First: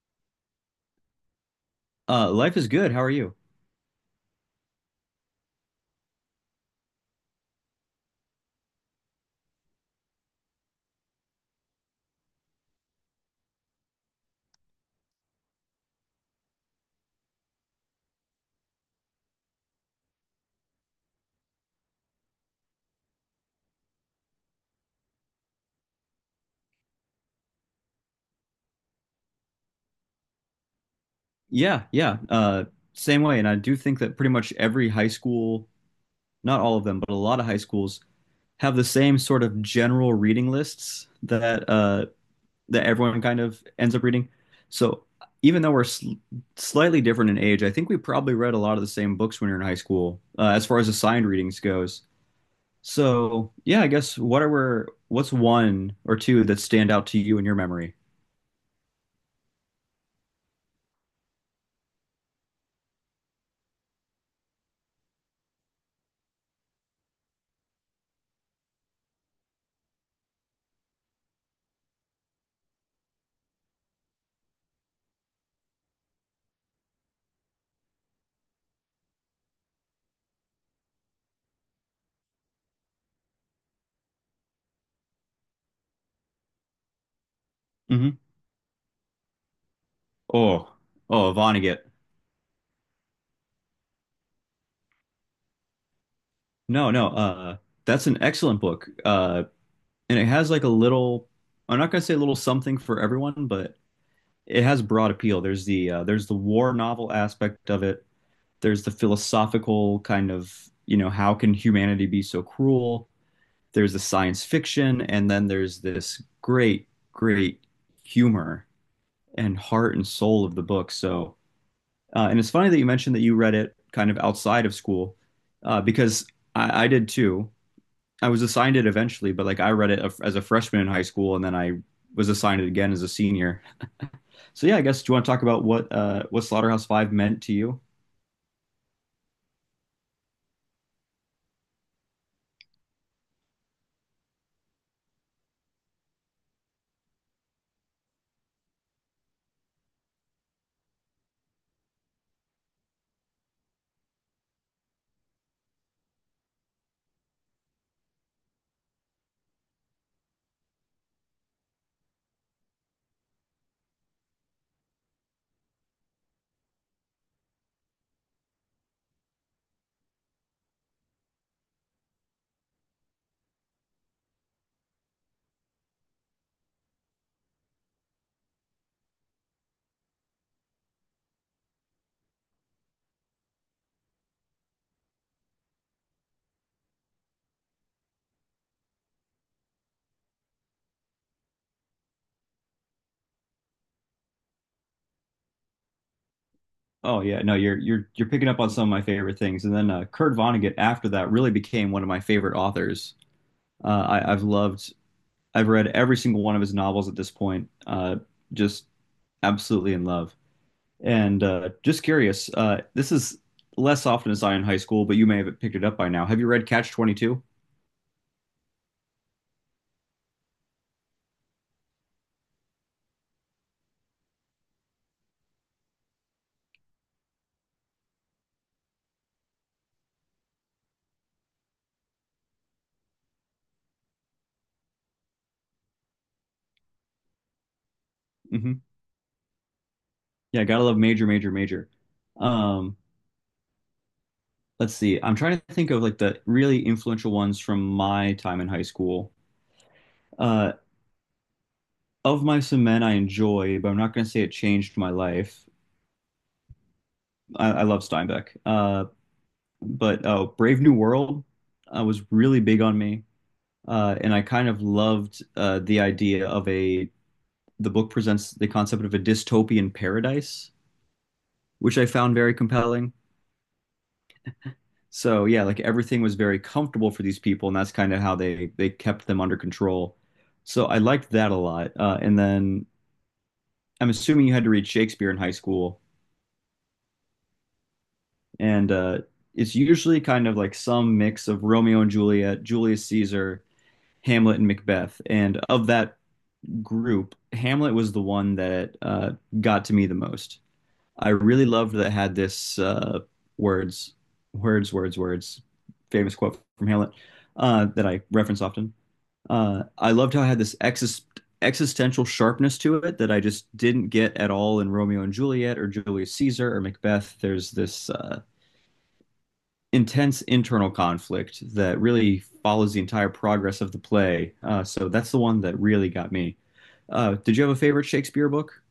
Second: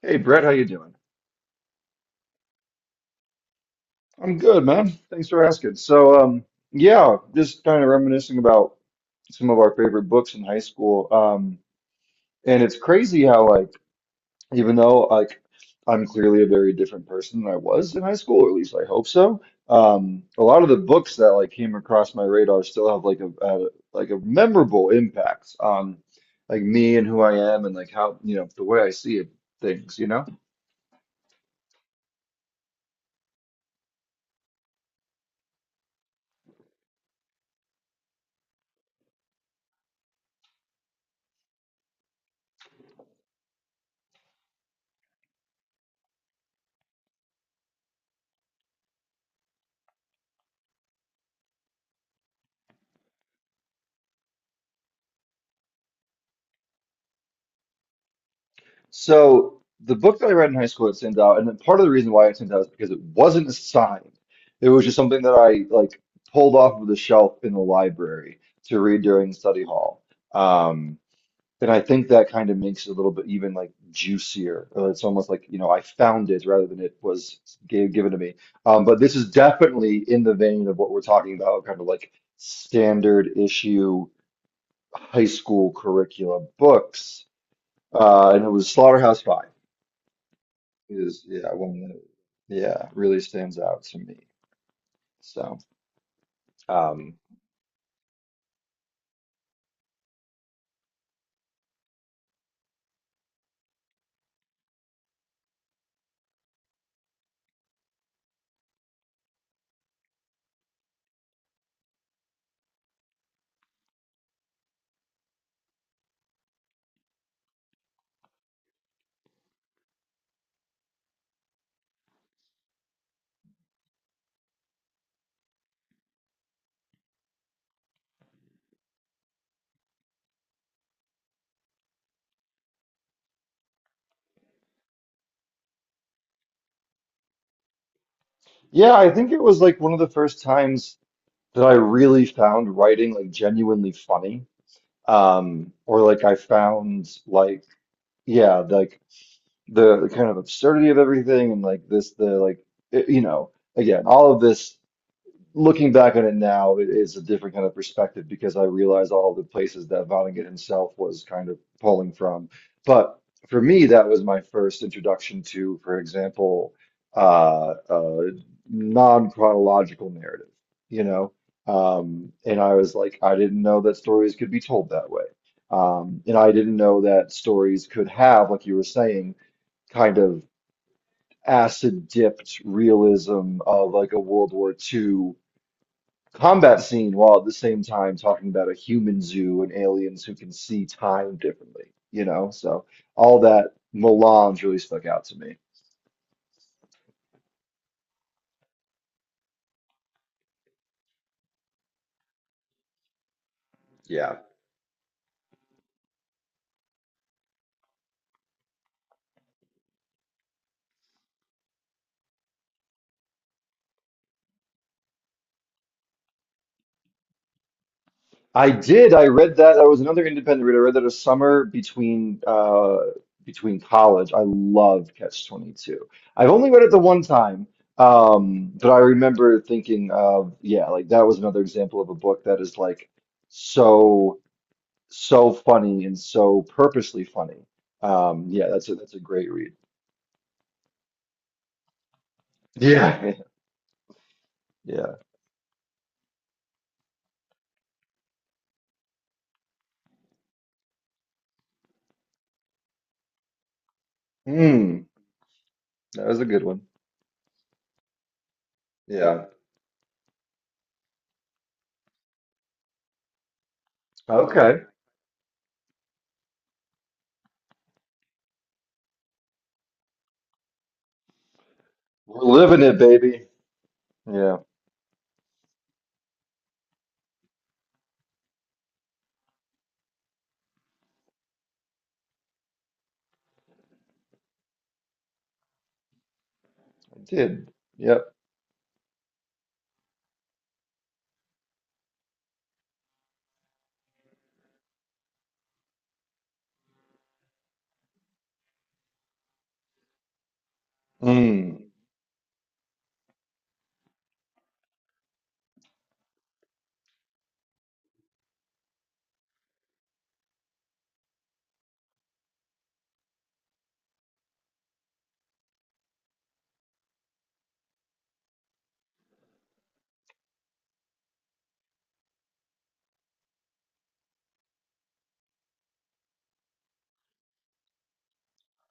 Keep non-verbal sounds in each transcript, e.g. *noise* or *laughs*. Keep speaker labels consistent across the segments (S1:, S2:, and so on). S1: Hey Brett, how you doing?
S2: Life is good. How are you?
S1: I'm good, man. Thanks for asking. Yeah, just kind of reminiscing about some of our favorite books in high school. And it's crazy how like even though like I'm clearly a very different person than I was in high school, or at least I hope so. A lot of the books that like came across my radar still have like a memorable impact on like me and who I am and like how, you know, the way I see things, you know?
S2: Yeah, yeah. Same way. And I do think that pretty much every high school, not all of them, but a lot of high schools have the same sort of general reading lists that that everyone kind of ends up reading. So even though we're sl slightly different in age, I think we probably read a lot of the same books when we were in high school, as far as assigned readings goes. So yeah, I guess what's one or two that stand out to you in your memory?
S1: So the book that I read in high school, it sent out, and then part of the reason why it sent out is because it wasn't assigned. It was just something that I like pulled off of the shelf in the library to read during study hall. Um, and I think that kind of makes it a little bit even like juicier. It's almost like, you know, I found it rather than it was given to me. But this is definitely in the vein of what we're talking about, kind of like standard issue high school curriculum books.
S2: hmm
S1: And it was Slaughterhouse-Five
S2: Oh,
S1: is,
S2: oh,
S1: yeah, one
S2: Vonnegut.
S1: that yeah really stands out to me. So
S2: No, no,
S1: um
S2: that's an excellent book. And it has like a little, I'm not gonna say a little something for everyone, but it has broad appeal. There's the war novel aspect of it. There's the philosophical how can humanity be so cruel? There's the science fiction, and then there's this great humor and heart and soul of the book. So, and it's funny that you mentioned that you read it kind of outside of school, because I did too. I was assigned it eventually, but like I read it as a freshman in high school, and then I was assigned it again as a senior. *laughs* So yeah, I guess do you want to talk about what Slaughterhouse Five meant to you?
S1: yeah, I think it was like one of the first times that I really found writing like genuinely funny. Or like I found like yeah, like the kind of absurdity of everything and like this the like it- you know again, all of this, looking back on it now, it is a different kind of perspective because I realize all the places that Vonnegut himself was kind of pulling from. But for me, that was my first introduction to, for example, uh, uh, non-chronological narrative, you know? And I was like, I didn't know that stories could be told that way. And I didn't know that stories could have, like you were saying, kind of acid-dipped realism of like a World War II combat scene while at the same time talking about a human zoo and aliens who can see time differently, you know? So all that melange really stuck out to me.
S2: Oh yeah, no, you're picking up on some of my favorite things, and then Kurt Vonnegut after that really became one of my favorite authors. Uh, I,
S1: Yeah.
S2: I've loved, I've read every single one of his novels at this point. Just absolutely in love. And just curious, this is less often as I in high school, but you may have picked it up by now. Have you read Catch 22?
S1: I did. I read that. I was another independent reader. I read that a summer between between college. I loved Catch 22. I've only read it the one time. But I remember thinking of, yeah, like that was another example of a book that is like so so funny and so purposely funny. Yeah,
S2: hmm
S1: that's a great read.
S2: Yeah, gotta love Major, Major, Major. Um,
S1: Yeah,
S2: let's
S1: *laughs* yeah.
S2: see. I'm trying to think of like the really influential ones from my time in high school. Uh, Of my and Men, I enjoy, but I'm not gonna say it changed
S1: Mm,
S2: my life.
S1: that was a good one.
S2: I love Steinbeck. Uh,
S1: Yeah.
S2: but uh, Brave New World was really big on me, and I kind of
S1: Okay.
S2: loved the idea of a. The book presents the concept of a dystopian paradise, which I found
S1: We're
S2: very
S1: living it,
S2: compelling.
S1: baby. Yeah,
S2: So yeah, like everything was very comfortable for these people, and that's kind of how they kept them under control. So I liked that a lot. And then I'm assuming you had to read Shakespeare in high school,
S1: I did. Yep.
S2: and it's usually kind of like some mix of Romeo and Juliet, Julius Caesar, Hamlet and Macbeth. And of that group, Hamlet was the one that got to me the most. I really
S1: Mm.
S2: loved that it had this "words, words, words, words," famous quote from Hamlet that I reference often. I loved how it had this existential sharpness to it that I just didn't get at all in Romeo and Juliet or Julius Caesar or Macbeth. There's this intense internal conflict that really follows the entire progress of the play. So that's the one that really got me. Did you have a favorite Shakespeare book?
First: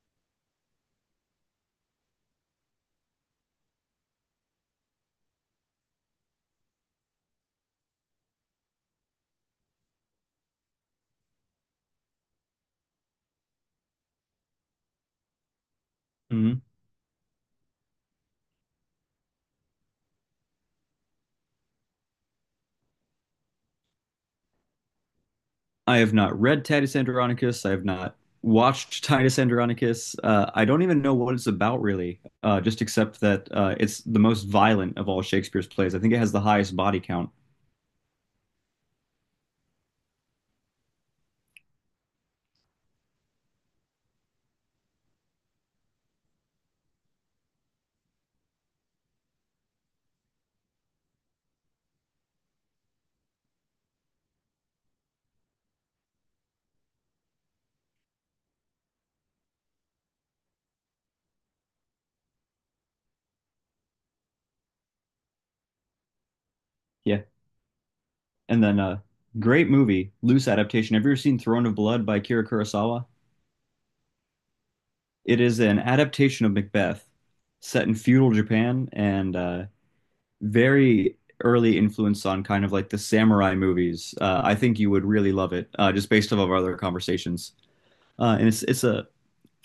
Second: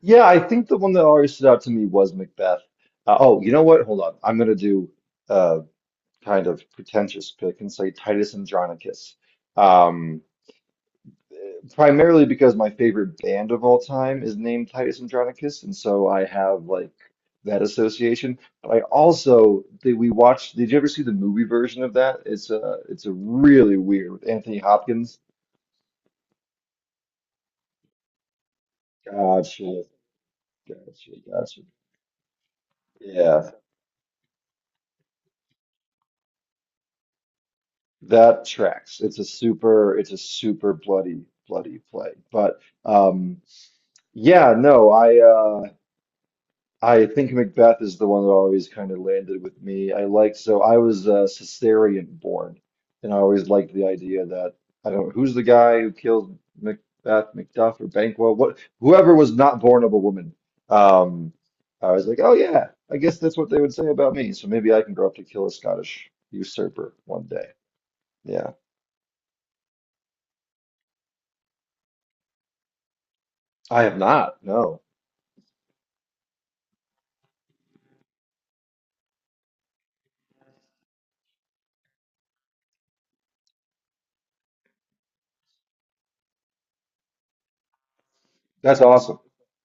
S1: Yeah, I think the one that always stood out to me was Macbeth. Oh, you know what? Hold on. I'm gonna do a kind of pretentious pick and say Titus Andronicus. Um, Primarily because my favorite band of all time is named Titus Andronicus, and so I
S2: Mhm.
S1: have like that association. But I also did we watched, did you ever see the movie version of that? It's a really weird with Anthony Hopkins.
S2: I have not read Titus Andronicus. I have not watched *laughs* Titus
S1: Gotcha,
S2: Andronicus. I don't even
S1: gotcha,
S2: know what it's
S1: gotcha.
S2: about really, just except that
S1: Yeah,
S2: it's the most violent of all Shakespeare's plays. I think it has the highest body count.
S1: that tracks. It's a super bloody, bloody play. But yeah, no, I think Macbeth is the one that always kind of landed with me. I liked, so I was Caesarean born, and I always liked the idea that I don't who's the guy who killed Macbeth, Macduff, or Banquo, what whoever was not born of a woman. Um, I was like, oh yeah, I guess that's what they would say about me. So maybe I can grow up to kill a Scottish usurper one
S2: Yeah.
S1: day. Yeah,
S2: And then a great movie, loose adaptation. Have you ever seen Throne of Blood by Akira Kurosawa?
S1: I have not. No,
S2: It is an adaptation of Macbeth, set in feudal Japan and very early influence on kind of like the samurai movies. I think you would really love it, just based off of our other conversations. And
S1: that's
S2: it's a
S1: awesome.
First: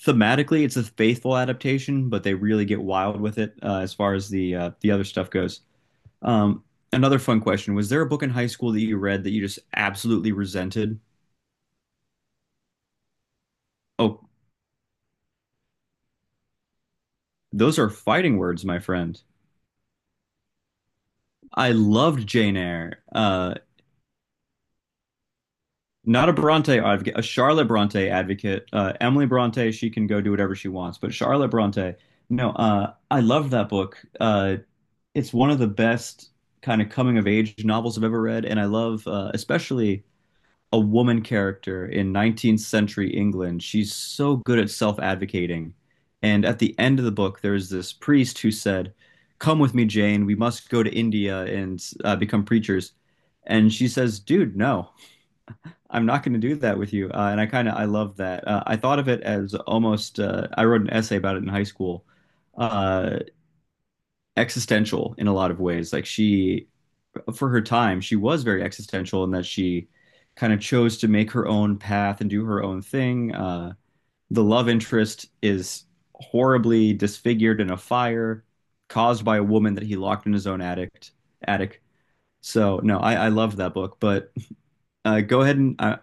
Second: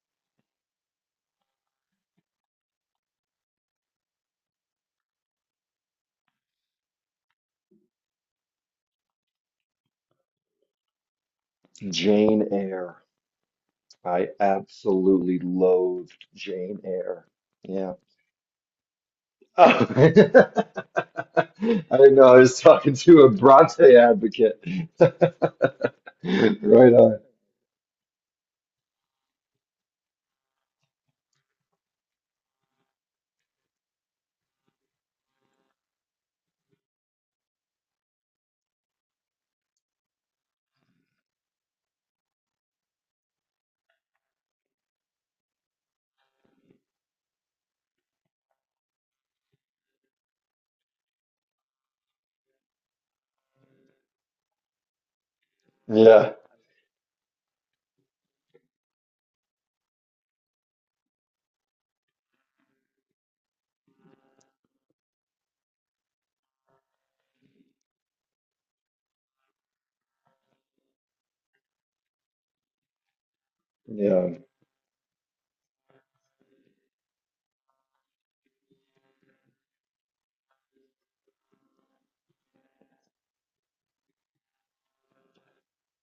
S2: Thematically it's a faithful adaptation, but they really get wild with it as far as the other stuff goes. Um, Another fun question: was there a book in high school that you read that you just absolutely resented?
S1: Jane Eyre. I
S2: Oh,
S1: absolutely loathed Jane Eyre.
S2: those are
S1: Yeah.
S2: fighting words, my friend.
S1: Oh, *laughs* I
S2: I
S1: didn't know
S2: loved
S1: I
S2: Jane
S1: was talking
S2: Eyre.
S1: to a Bronte advocate. *laughs*
S2: Not a Bronte
S1: Right
S2: advocate,
S1: on.
S2: a Charlotte Bronte advocate. Emily Bronte, she can go do whatever she wants, but Charlotte Bronte, no, I love that book. It's one of the best kind of coming of age novels I've ever read, and I love especially a woman character in 19th century England. She's so good at self-advocating. And at the end of the book, there's this priest who said, "Come with me, Jane. We must go to India and become preachers." And she says, "Dude, no. I'm not going
S1: Yeah.
S2: to do that with you." And I kind of I love that. I thought of it as almost I wrote an essay about it in high school. Uh, Existential in a lot of ways. For her time, she was very existential in that she kind of chose to make her own path and do her own thing.
S1: Yeah.
S2: The love interest is horribly disfigured in a fire caused by a woman that he locked in his own attic. Attic. So no, I love that book. But go ahead and I,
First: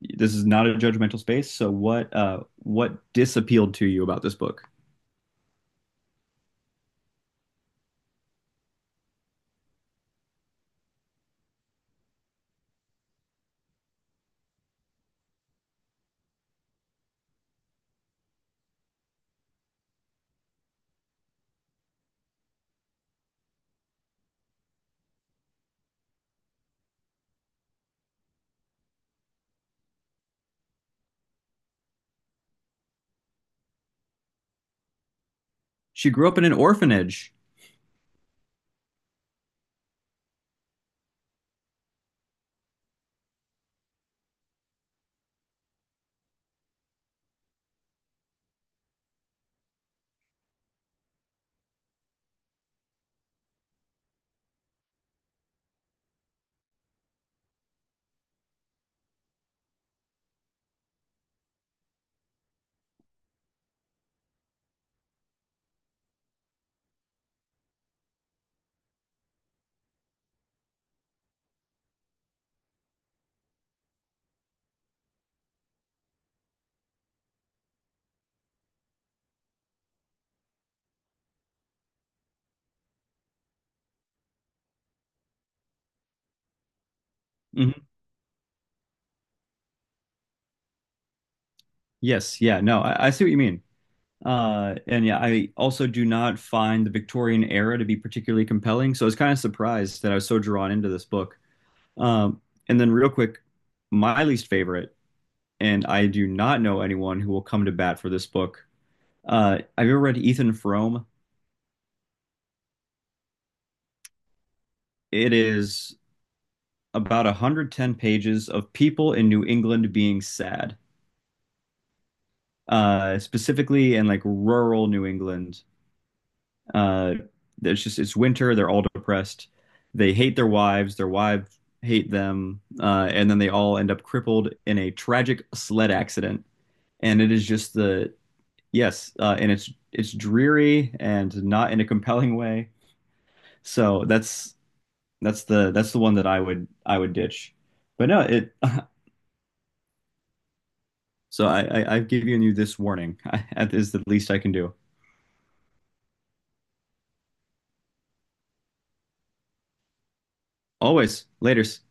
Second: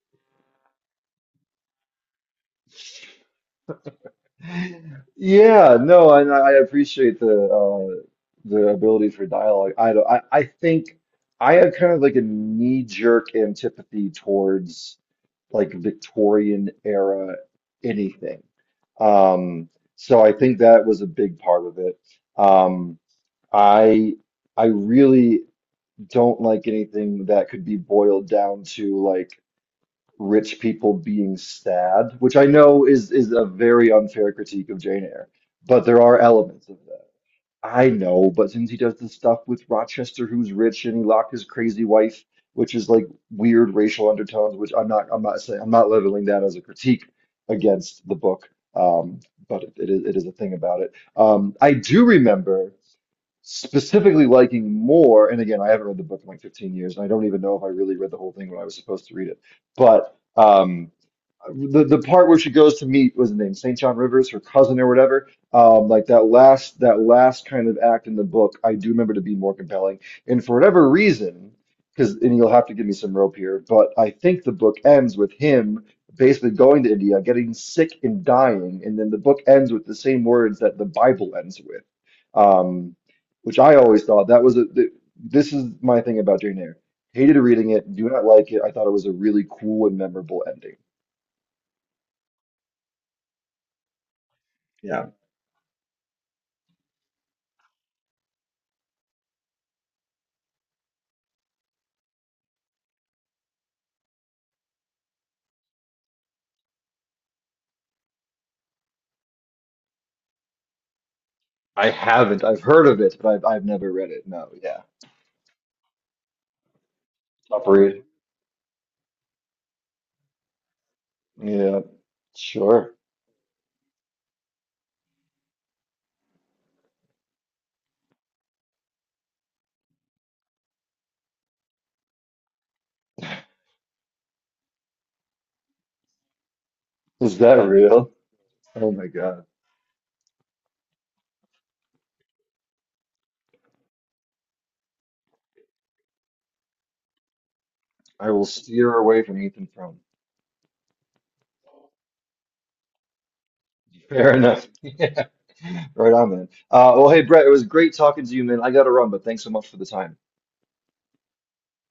S2: this is not a judgmental space. So what disappealed to you about this book?
S1: Yeah, no, and I appreciate the ability for dialogue. I don't I think I have kind of like a knee-jerk antipathy towards like Victorian era anything. Um, so I think that was a big part of it. Um, I I really don't like anything that could be boiled down to like rich people being sad, which I know is a very unfair critique of Jane Eyre, but there
S2: She
S1: are
S2: grew up in an
S1: elements of that.
S2: orphanage.
S1: I know, but since he does this stuff with Rochester, who's rich, and he locked his crazy wife, which is like weird racial undertones, which I'm not saying, I'm not leveling that as a critique against the book, um, but it is a thing about it. I do remember specifically liking more, and again, I haven't read the book in like 15 years, and I don't even know if I really read the whole thing when I was supposed to read it. But the part where she goes to meet was the name St. John Rivers, her cousin or whatever. Like that last kind of act in the book, I do remember to be more compelling. And for whatever reason, because and you'll have to give me some rope here, but I think the book ends with him basically going to India, getting sick and dying, and then the book ends with the same words that the Bible ends with, um, which I always thought that was this is my thing about Jane Eyre. Hated reading
S2: Mhm.
S1: it, do not like it. I thought it was a really cool and memorable ending.
S2: Yes, yeah, no, I see what you mean. And
S1: Yeah.
S2: yeah, I also do not find the Victorian era to be particularly compelling. So I was kind of surprised that I was so drawn into this book. Um, and then real quick, my least favorite, and I do not know anyone who will come to bat for this book. Have you ever read Ethan Frome?
S1: I haven't. I've heard of it, but I've never read it. No, yeah.
S2: It is about
S1: Top
S2: 110
S1: read.
S2: pages of people in New England being sad,
S1: Yeah, sure.
S2: specifically in like rural New England. Uh, it's winter. They're all depressed. They hate their wives. Their wives hate them, and then they all end up crippled in a tragic sled accident. And it
S1: Is
S2: is
S1: that
S2: just
S1: real?
S2: the
S1: Oh my
S2: Yes,
S1: God.
S2: and it's dreary and not in a compelling way. So that's the one that I would ditch. But no,
S1: I will
S2: it
S1: steer
S2: *laughs*
S1: away from Ethan Frome.
S2: So I've given you this warning. *laughs* That is the least
S1: Fair
S2: I can
S1: enough.
S2: do.
S1: *laughs* Yeah. Right on, man. Well, hey, Brett, it was great talking to you, man. I gotta run, but thanks so much for the time.
S2: Always, laters.